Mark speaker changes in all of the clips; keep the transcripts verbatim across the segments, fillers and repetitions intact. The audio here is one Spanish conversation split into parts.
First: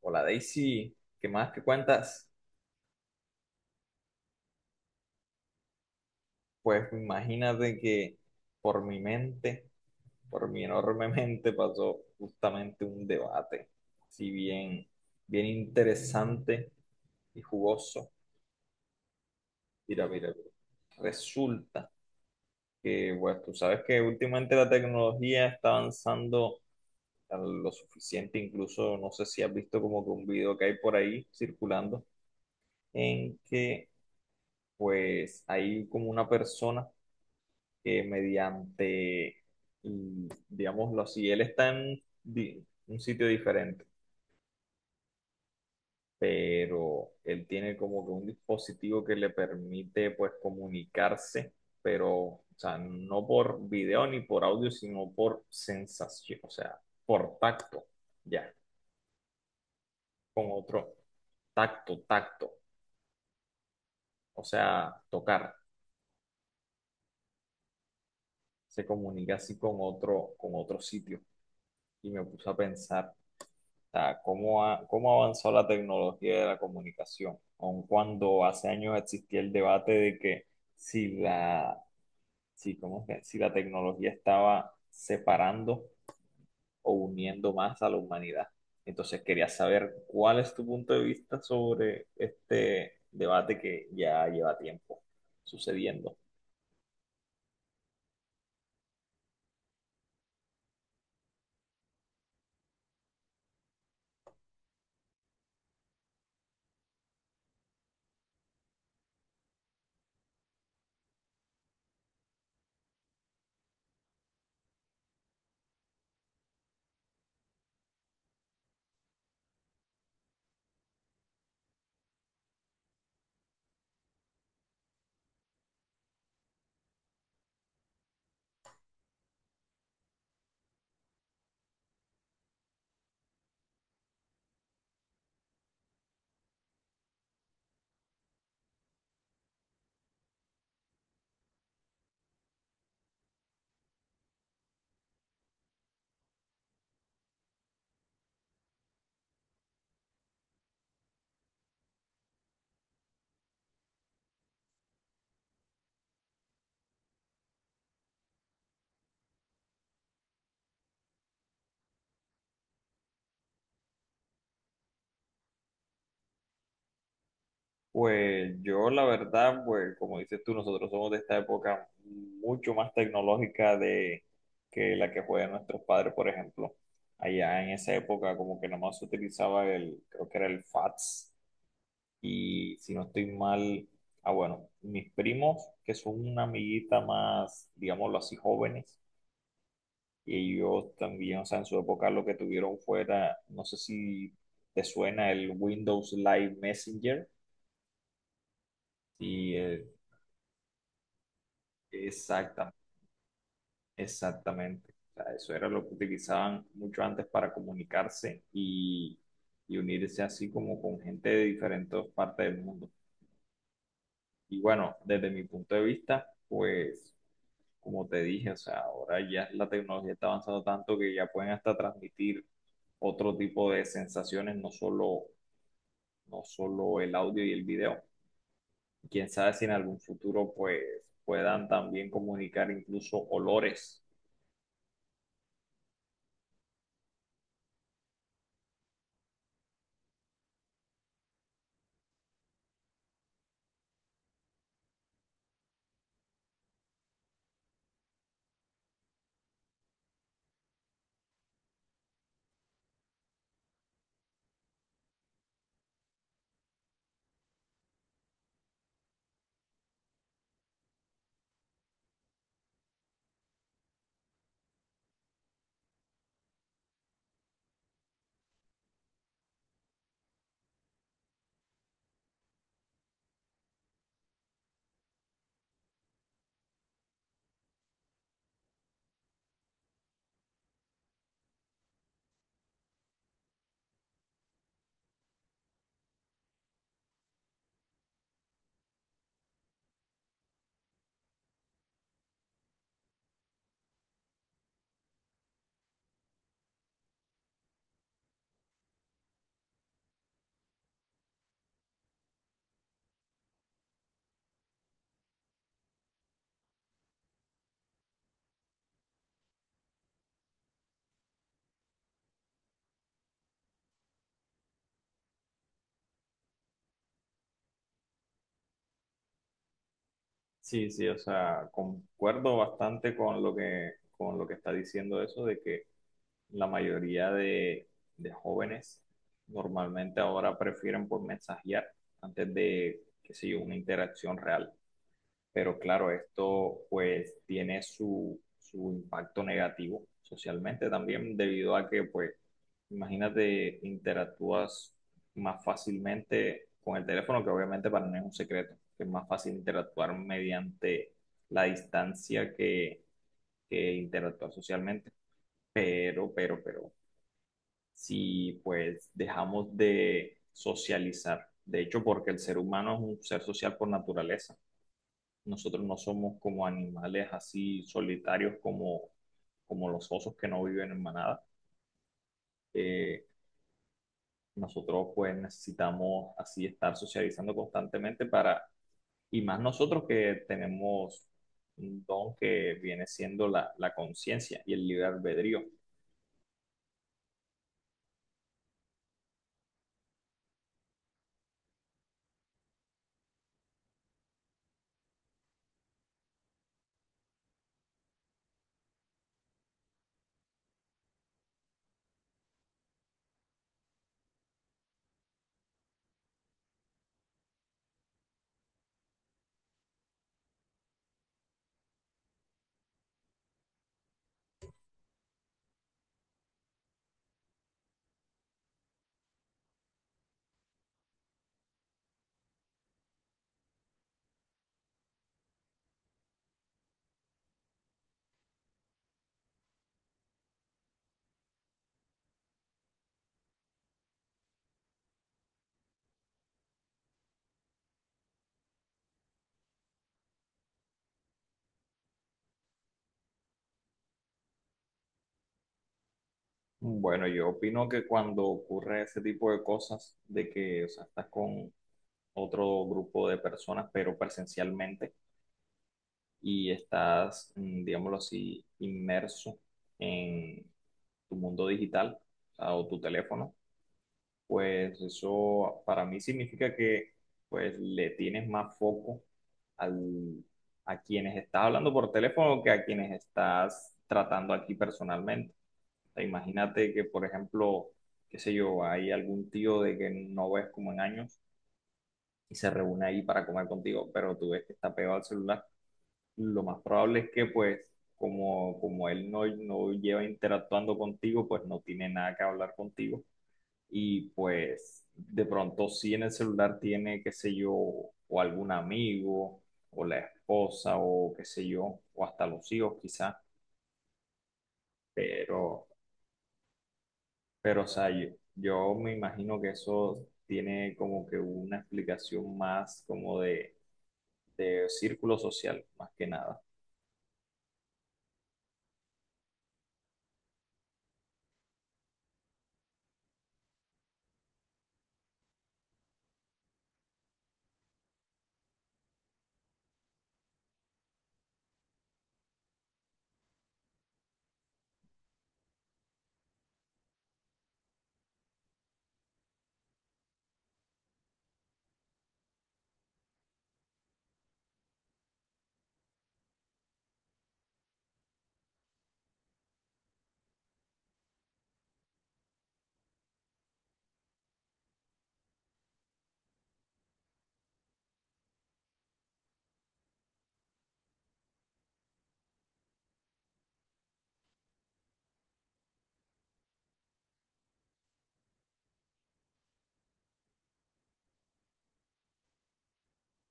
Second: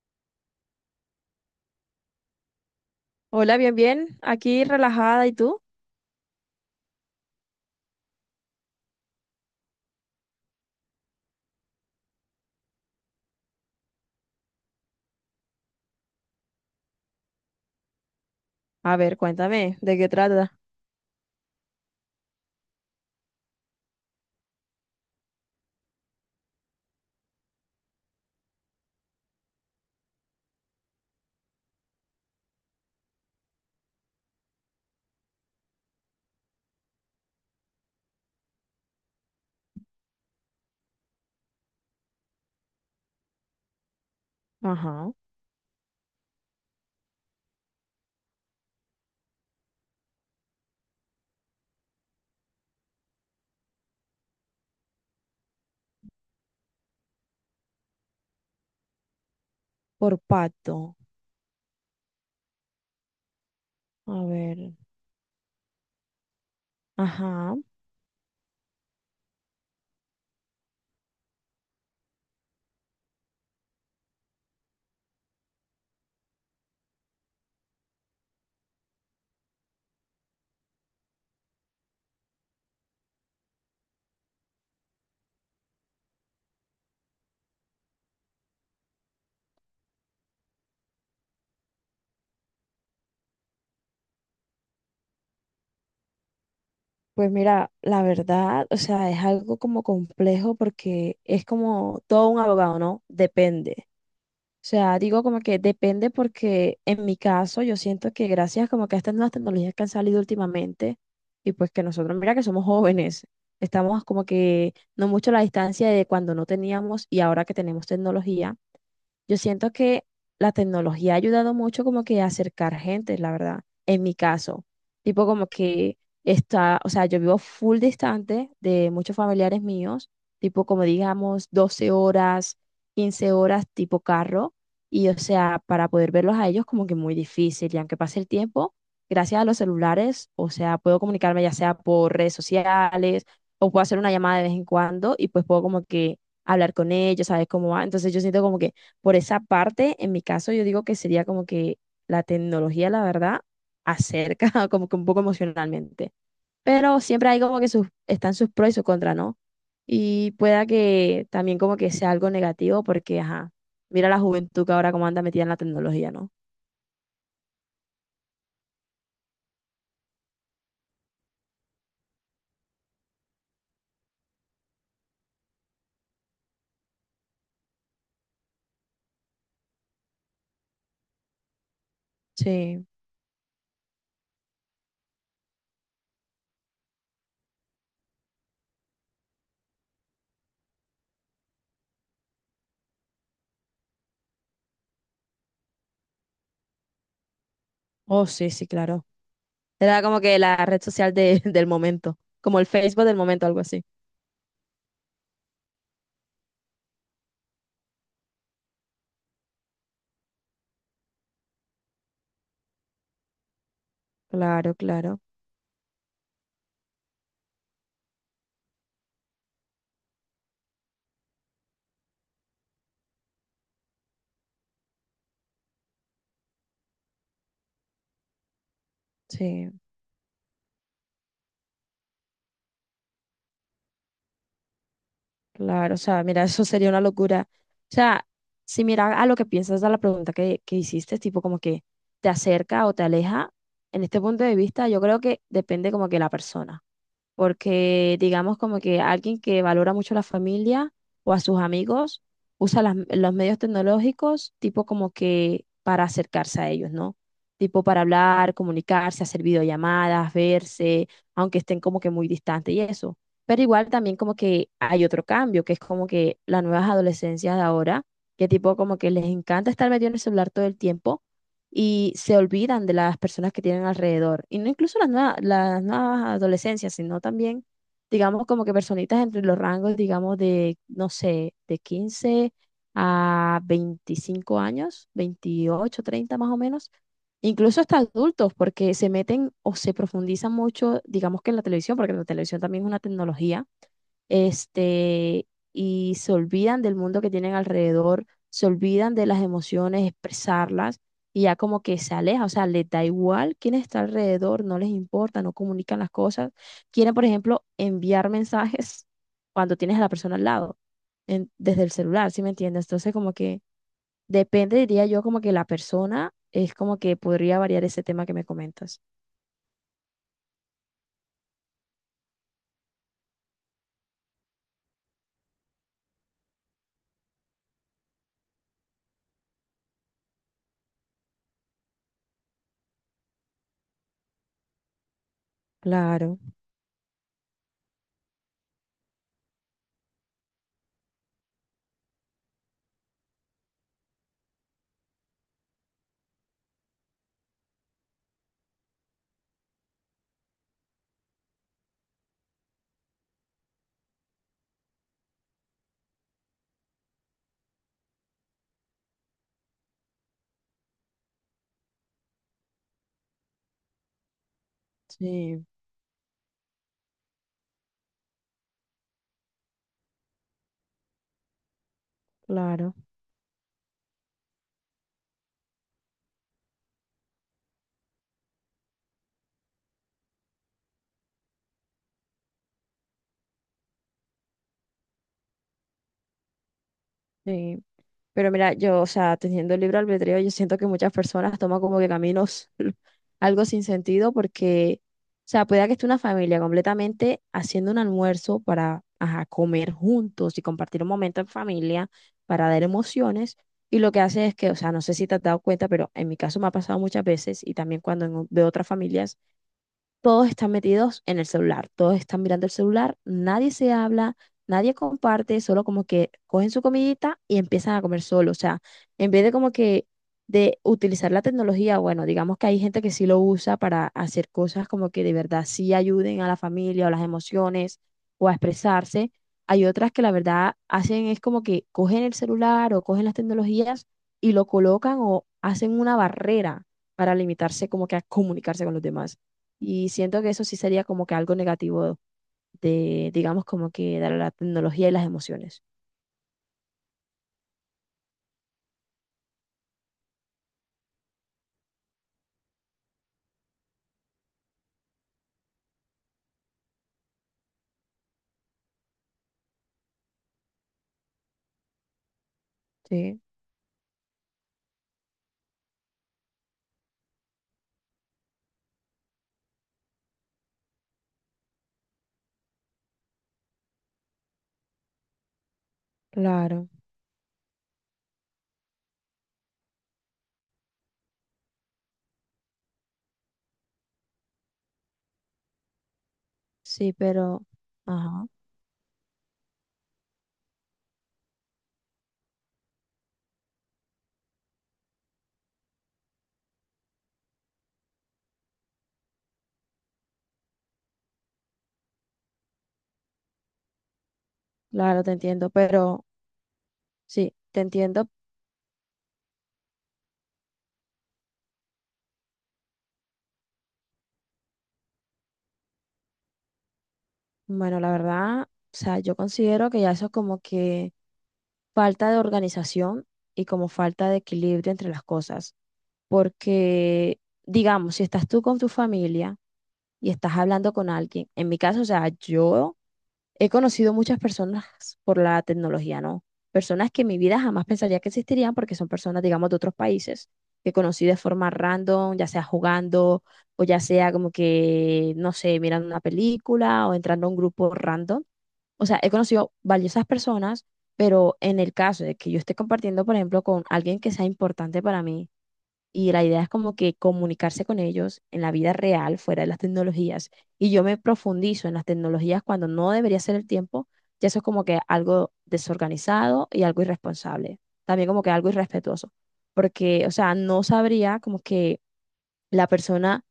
Speaker 1: Hola Daisy, ¿qué más que cuentas?
Speaker 2: Hola, bien, bien. Aquí relajada. ¿Y tú?
Speaker 1: Pues imagínate que por mi mente, por mi enorme mente pasó justamente un debate, si bien, bien interesante y jugoso.
Speaker 2: A ver, cuéntame, ¿de
Speaker 1: Mira,
Speaker 2: qué
Speaker 1: mira, mira.
Speaker 2: trata?
Speaker 1: Resulta que, pues tú sabes que últimamente la tecnología está avanzando a lo suficiente, incluso no sé si has visto como que un video que hay por ahí circulando, en que pues hay como una persona que mediante, mm, digámoslo así, él está en di- un sitio diferente,
Speaker 2: Ajá.
Speaker 1: pero él tiene como que un dispositivo que le permite pues comunicarse, pero, o sea, no por video ni por audio, sino por sensación, o sea, por tacto, ya,
Speaker 2: Por
Speaker 1: con
Speaker 2: pato.
Speaker 1: otro tacto, tacto,
Speaker 2: A
Speaker 1: o
Speaker 2: ver.
Speaker 1: sea, tocar.
Speaker 2: Ajá.
Speaker 1: Se comunica así con otro, con otro sitio. Y me puse a pensar, o sea, ¿cómo ha, ¿cómo avanzó la tecnología de la comunicación? Aun cuando hace años existía el debate de que si la, si, ¿cómo es que? Si la tecnología estaba separando o uniendo más a la humanidad. Entonces quería saber cuál es tu punto de vista sobre este debate que ya lleva tiempo sucediendo.
Speaker 2: Pues mira, la verdad, o sea, es algo como complejo porque es como todo un abogado, ¿no? Depende. O sea, digo como que depende porque en mi caso yo siento que gracias como que a estas nuevas tecnologías que han salido últimamente y pues que nosotros, mira que somos jóvenes, estamos como que no mucho a la distancia de cuando no teníamos y ahora que tenemos tecnología. Yo siento que la tecnología ha ayudado mucho como que a acercar gente, la verdad, en mi caso. Tipo como que está, o sea, yo vivo full distante de muchos familiares míos, tipo como digamos doce horas, quince horas tipo carro, y o sea, para poder verlos a ellos como que muy difícil, y aunque pase el tiempo, gracias a los celulares, o sea, puedo comunicarme ya sea por redes sociales o puedo hacer una llamada de vez en cuando y pues puedo como que hablar con ellos, ¿sabes cómo va? Entonces yo siento como que por esa parte, en mi caso, yo digo que sería como que la tecnología, la verdad, acerca como que un poco emocionalmente. Pero siempre hay como que sus, están sus pros y sus contras, ¿no? Y pueda que también como que sea algo negativo porque, ajá, mira la juventud que ahora como anda metida en la tecnología, ¿no?
Speaker 1: Pues yo la verdad, pues como dices tú, nosotros somos de esta época mucho más tecnológica de que la que juegan nuestros padres, por ejemplo. Allá en esa época como que nomás se utilizaba el, creo que era el fax y
Speaker 2: Sí.
Speaker 1: si no estoy mal, ah bueno, mis primos que son una amiguita más, digámoslo así, jóvenes y ellos también, o sea, en su época lo que tuvieron fuera, no sé si te suena el Windows Live Messenger.
Speaker 2: Oh, sí, sí, claro.
Speaker 1: Sí, eh,
Speaker 2: Era como que la red social de- del momento, como el
Speaker 1: exactamente.
Speaker 2: Facebook del momento, algo así.
Speaker 1: Exactamente. O sea, eso era lo que utilizaban mucho antes para comunicarse y, y unirse así como con gente de diferentes partes del mundo. Y
Speaker 2: Claro,
Speaker 1: bueno,
Speaker 2: claro.
Speaker 1: desde mi punto de vista, pues como te dije, o sea, ahora ya la tecnología está avanzando tanto que ya pueden hasta transmitir otro tipo de sensaciones, no solo, no solo el audio y el video. Quién sabe si
Speaker 2: Sí.
Speaker 1: en algún futuro pues puedan también comunicar incluso olores.
Speaker 2: Claro, o sea, mira, eso sería una locura. O sea, si mira a lo que piensas, a la pregunta que, que hiciste, tipo como que te acerca o te aleja, en este punto de vista, yo creo que depende como que la persona porque digamos como que alguien que valora mucho a la familia o a sus amigos usa las- los medios tecnológicos tipo como que para acercarse a ellos, ¿no? Tipo para hablar, comunicarse, hacer videollamadas, verse, aunque estén como que muy distantes y eso. Pero igual también como que hay otro cambio, que es como que las nuevas adolescencias de ahora, que tipo como que les encanta estar metido en el celular todo el tiempo y se olvidan de las personas que tienen alrededor. Y no incluso las nuevas, las nuevas adolescencias, sino también, digamos, como que personitas entre los rangos, digamos, de, no sé, de quince a veinticinco años, veintiocho, treinta más o menos. Incluso hasta adultos, porque se meten o se profundizan mucho, digamos que en la televisión, porque la televisión también es una tecnología, este, y se olvidan del mundo que tienen alrededor, se olvidan de las emociones, expresarlas, y ya como que se aleja, o sea, les da igual quién está alrededor, no les importa, no comunican las cosas. Quieren, por ejemplo, enviar mensajes cuando tienes a la persona al lado, en- desde el celular, ¿sí me entiendes? Entonces, como que depende, diría yo, como que la persona es como que podría variar ese tema que me comentas.
Speaker 1: Sí, sí, o sea, concuerdo bastante con lo que, con lo que está diciendo eso de que la mayoría de, de jóvenes normalmente ahora prefieren por mensajear antes de, qué sé yo, una interacción real, pero claro,
Speaker 2: Claro,
Speaker 1: esto pues tiene su, su impacto negativo socialmente también debido a que pues imagínate interactúas más fácilmente con el teléfono, que obviamente para mí es un secreto, que es más fácil interactuar mediante la distancia que, que interactuar socialmente, pero, pero, pero si pues dejamos de socializar, de hecho porque el ser humano es un ser social por naturaleza,
Speaker 2: sí,
Speaker 1: nosotros no somos como animales así solitarios como, como los osos que no viven en manada.
Speaker 2: claro,
Speaker 1: Eh, Nosotros pues necesitamos así estar socializando constantemente para, y más nosotros que tenemos un don que viene siendo la, la conciencia y el libre albedrío.
Speaker 2: sí. Pero mira, yo, o sea, teniendo el libre albedrío, yo siento que muchas personas toman como que caminos algo sin sentido porque, o sea, puede que esté una familia completamente haciendo un almuerzo para, ajá, comer juntos y compartir un momento en familia para dar emociones. Y lo que hace es que, o sea, no sé si te has dado cuenta, pero en mi caso me ha pasado muchas veces y también cuando en o- veo otras familias todos están metidos en el celular, todos están mirando el celular, nadie se habla, nadie comparte, solo como que cogen su comidita y empiezan a comer solo. O sea, en vez de como que de utilizar la tecnología, bueno, digamos que hay gente que sí lo usa para hacer cosas como que de verdad sí ayuden a la familia o las emociones o a expresarse. Hay otras que la verdad hacen es como que cogen el celular o cogen las tecnologías y lo colocan o hacen una barrera para limitarse como que a comunicarse con los demás. Y siento que eso sí sería como que algo negativo de, digamos, como que dar a la tecnología y las emociones.
Speaker 1: Bueno, yo opino que cuando ocurre ese tipo de cosas, de que o sea, estás con otro grupo de personas, pero presencialmente, y estás, mm, digámoslo así, inmerso en tu mundo digital, ah, o tu
Speaker 2: Sí,
Speaker 1: teléfono, pues eso para mí significa que pues le tienes más foco al, a quienes estás hablando por teléfono que a quienes estás tratando aquí personalmente. O sea,
Speaker 2: claro.
Speaker 1: imagínate que, por ejemplo, qué sé yo, hay algún tío de que no ves como en años y se reúne ahí para comer contigo, pero tú ves que está pegado al celular. Lo más
Speaker 2: Sí,
Speaker 1: probable es que
Speaker 2: pero,
Speaker 1: pues
Speaker 2: ajá,
Speaker 1: como, como él no, no lleva interactuando contigo, pues no tiene nada que hablar contigo. Y pues de pronto si en el celular tiene, qué sé yo, o algún amigo, o la esposa, o qué sé yo, o hasta los hijos quizás,
Speaker 2: claro, te entiendo,
Speaker 1: pero,
Speaker 2: pero sí, te
Speaker 1: pero o sea, yo,
Speaker 2: entiendo.
Speaker 1: yo me imagino que eso tiene como que una explicación más como de, de círculo social, más que nada.
Speaker 2: Bueno, la verdad, o sea, yo considero que ya eso es como que falta de organización y como falta de equilibrio entre las cosas, porque, digamos, si estás tú con tu familia y estás hablando con alguien, en mi caso, o sea, yo He conocido muchas personas por la tecnología, ¿no? Personas que en mi vida jamás pensaría que existirían porque son personas, digamos, de otros países que conocí de forma random, ya sea jugando o ya sea como que, no sé, mirando una película o entrando a un grupo random. O sea, he conocido valiosas personas, pero en el caso de que yo esté compartiendo, por ejemplo, con alguien que sea importante para mí, y la idea es como que comunicarse con ellos en la vida real, fuera de las tecnologías. Y yo me profundizo en las tecnologías cuando no debería ser el tiempo, ya eso es como que algo desorganizado y algo irresponsable, también como que algo irrespetuoso, porque, o sea, no sabría como que la persona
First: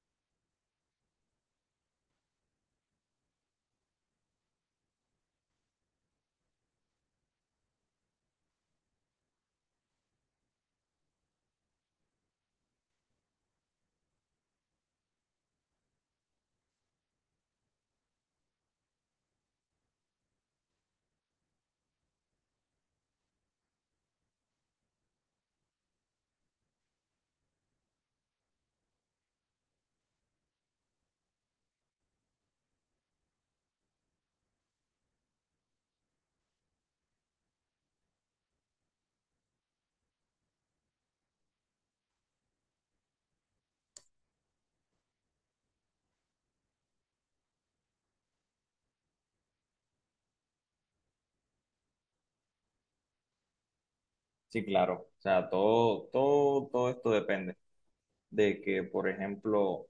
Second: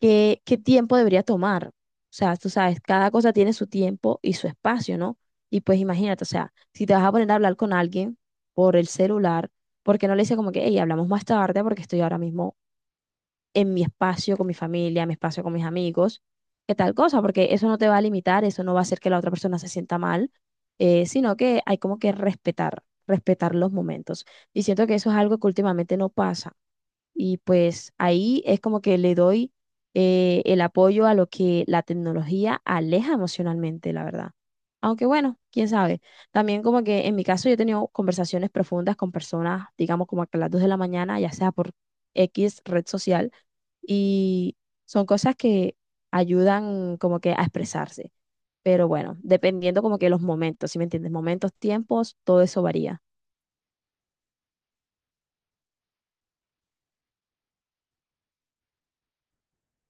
Speaker 2: qué, qué tiempo debería tomar. O sea, tú sabes, cada cosa tiene su tiempo y su espacio, ¿no? Y pues imagínate, o sea, si te vas a poner a hablar con alguien por el celular, ¿por qué no le dices como que, hey, hablamos más tarde porque estoy ahora mismo en mi espacio con mi familia, en mi espacio con mis amigos, que tal cosa, porque eso no te va a limitar, eso no va a hacer que la otra persona se sienta mal, eh, sino que hay como que respetar, respetar los momentos. Y siento que eso es algo que últimamente no pasa. Y pues ahí es como que le doy eh, el apoyo a lo que la tecnología aleja emocionalmente, la verdad. Aunque bueno, quién sabe. También como que en mi caso yo he tenido conversaciones profundas con personas, digamos como a las dos de la mañana, ya sea por X red social, y son cosas que ayudan como que a expresarse. Pero bueno, dependiendo como que los momentos, ¿si me entiendes? Momentos, tiempos, todo eso varía.
Speaker 1: Sí, claro. O sea, todo, todo, todo esto depende de que, por ejemplo, o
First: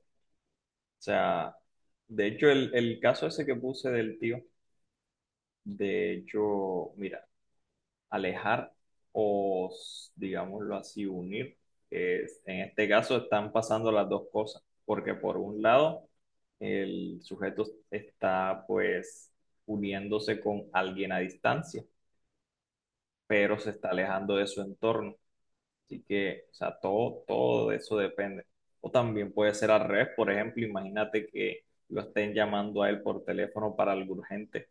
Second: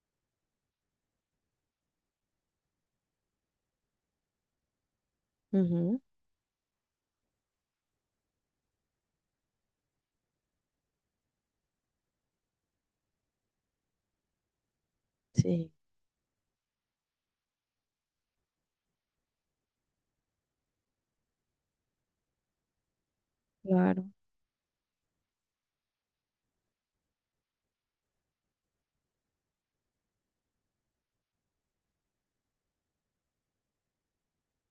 Speaker 1: sea, de hecho, el, el caso ese que puse del tío,
Speaker 2: Ujú,
Speaker 1: de hecho, mira, alejar o, s- digámoslo así, unir, es- en este caso están pasando las dos cosas, porque por un
Speaker 2: Sí,
Speaker 1: lado, el sujeto está pues uniéndose con alguien a distancia, pero se está
Speaker 2: claro.
Speaker 1: alejando de su entorno. Así que, o sea, todo, todo de eso depende. O también puede ser al revés, por ejemplo, imagínate que lo estén llamando a él por teléfono para algo urgente,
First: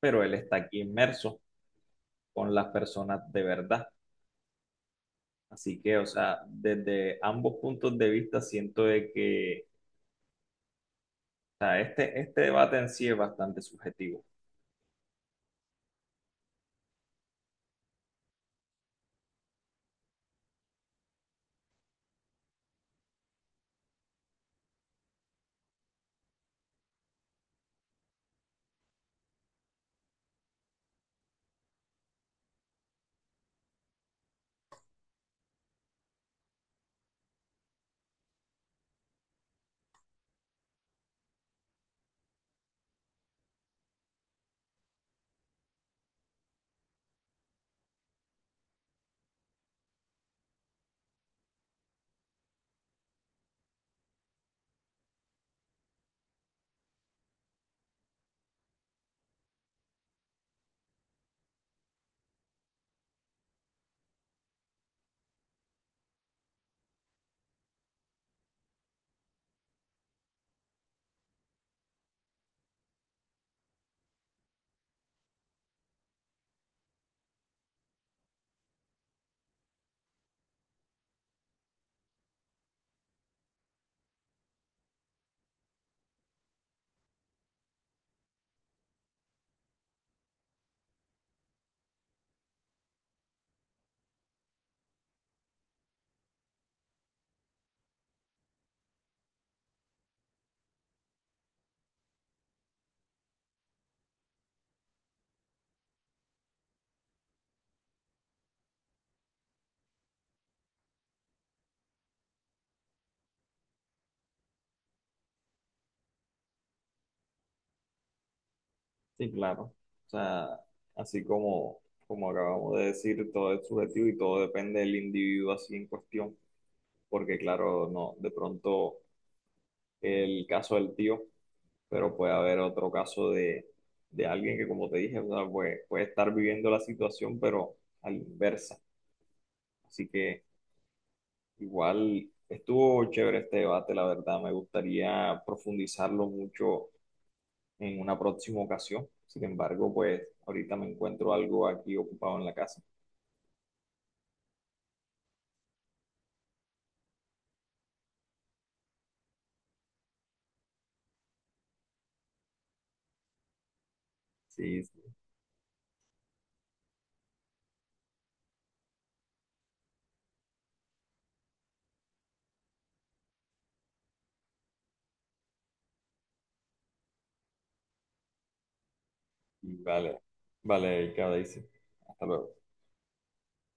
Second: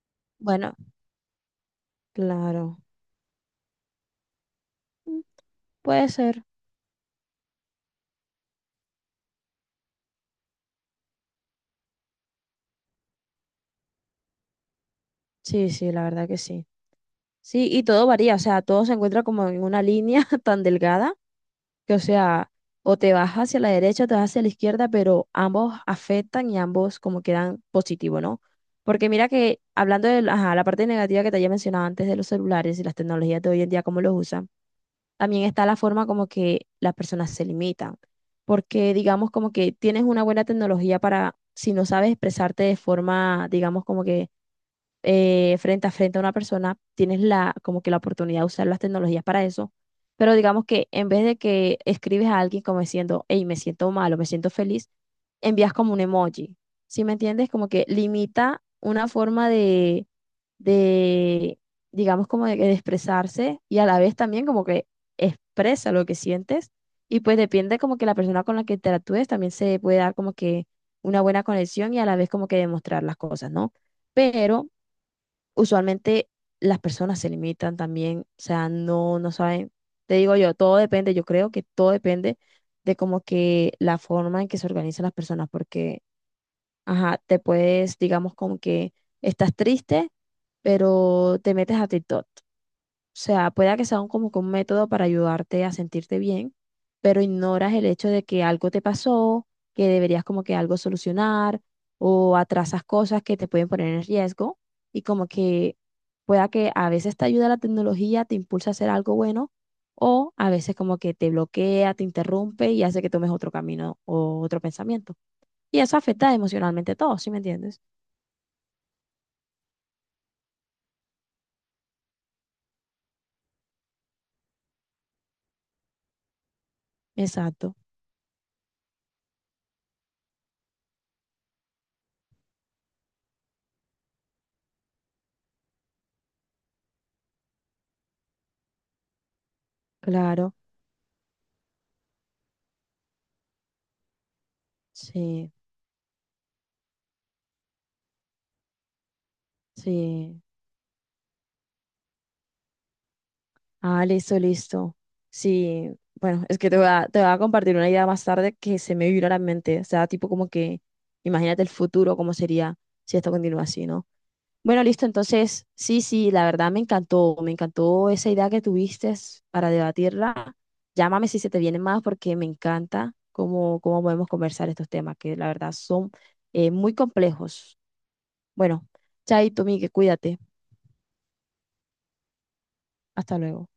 Speaker 1: pero él está
Speaker 2: Bueno,
Speaker 1: aquí inmerso con las
Speaker 2: claro.
Speaker 1: personas de verdad.
Speaker 2: Mm,
Speaker 1: Así que, o
Speaker 2: Puede
Speaker 1: sea,
Speaker 2: ser.
Speaker 1: desde ambos puntos de vista siento de que, o sea, este, este debate en sí es bastante subjetivo.
Speaker 2: Sí, sí, la verdad que sí. Sí, y todo varía, o sea, todo se encuentra como en una línea tan delgada. que, o sea, o te vas hacia la derecha o te vas hacia la izquierda, pero ambos afectan y ambos como quedan positivo, ¿no? Porque mira que hablando de ajá, la parte negativa que te había mencionado antes de los celulares y las tecnologías de hoy en día, cómo los usan, también está la forma como que las personas se limitan. Porque digamos como que tienes una buena tecnología para, si no sabes expresarte de forma, digamos como que eh, frente a frente a una persona, tienes la, como que la oportunidad de usar las tecnologías para eso. Pero digamos que en vez de que escribes a alguien como diciendo, hey, me siento mal o me siento feliz, envías como un emoji. ¿Sí me entiendes? Como que limita una forma de, de digamos, como de, de expresarse y a la vez también como que expresa lo que sientes. Y pues depende como que la persona con la que interactúes también se puede dar como que una buena conexión y a la vez como que demostrar las cosas, ¿no? Pero usualmente las personas se limitan también, o sea, no, no saben, te digo yo, todo depende, yo creo que todo depende de como que la forma en que se organizan las personas, porque, ajá, te puedes, digamos, como que estás triste, pero te metes a TikTok, o sea, pueda que sea un- como que un método para ayudarte a sentirte bien, pero ignoras el hecho de que algo te pasó, que deberías como que algo solucionar o atrasas cosas que te pueden poner en riesgo y como que pueda que a veces te ayuda la tecnología, te impulsa a hacer algo bueno o a veces como que te bloquea, te interrumpe y hace que tomes otro camino o otro pensamiento. Y eso afecta emocionalmente a todos, ¿sí me entiendes?
Speaker 1: Sí, claro. O sea, así como, como acabamos de decir, todo es subjetivo y todo depende del individuo así en cuestión, porque
Speaker 2: Exacto,
Speaker 1: claro, no, de pronto el caso del tío, pero puede haber otro caso de, de alguien que, como te dije, o sea, puede, puede estar viviendo la situación, pero a la inversa. Así que
Speaker 2: claro,
Speaker 1: igual estuvo chévere este debate, la verdad, me gustaría
Speaker 2: sí,
Speaker 1: profundizarlo mucho en una próxima ocasión. Sin embargo, pues
Speaker 2: sí.
Speaker 1: ahorita me encuentro algo aquí ocupado en la casa.
Speaker 2: Ah, listo, listo. Sí, bueno, es que te voy a, te voy a compartir una idea más tarde que se me vino a la mente. O sea, tipo como que, imagínate el futuro, cómo sería si esto continúa así, ¿no?
Speaker 1: Sí,
Speaker 2: Bueno,
Speaker 1: sí.
Speaker 2: listo, entonces, sí, sí, la verdad me encantó, me encantó esa idea que tuviste para debatirla. Llámame si se te viene más porque me encanta cómo, cómo podemos conversar estos temas, que la verdad son eh, muy complejos. Bueno, chaito,
Speaker 1: Y
Speaker 2: Migue,
Speaker 1: vale,
Speaker 2: cuídate.
Speaker 1: vale, Erika, Daisy. Hasta luego.
Speaker 2: Hasta luego.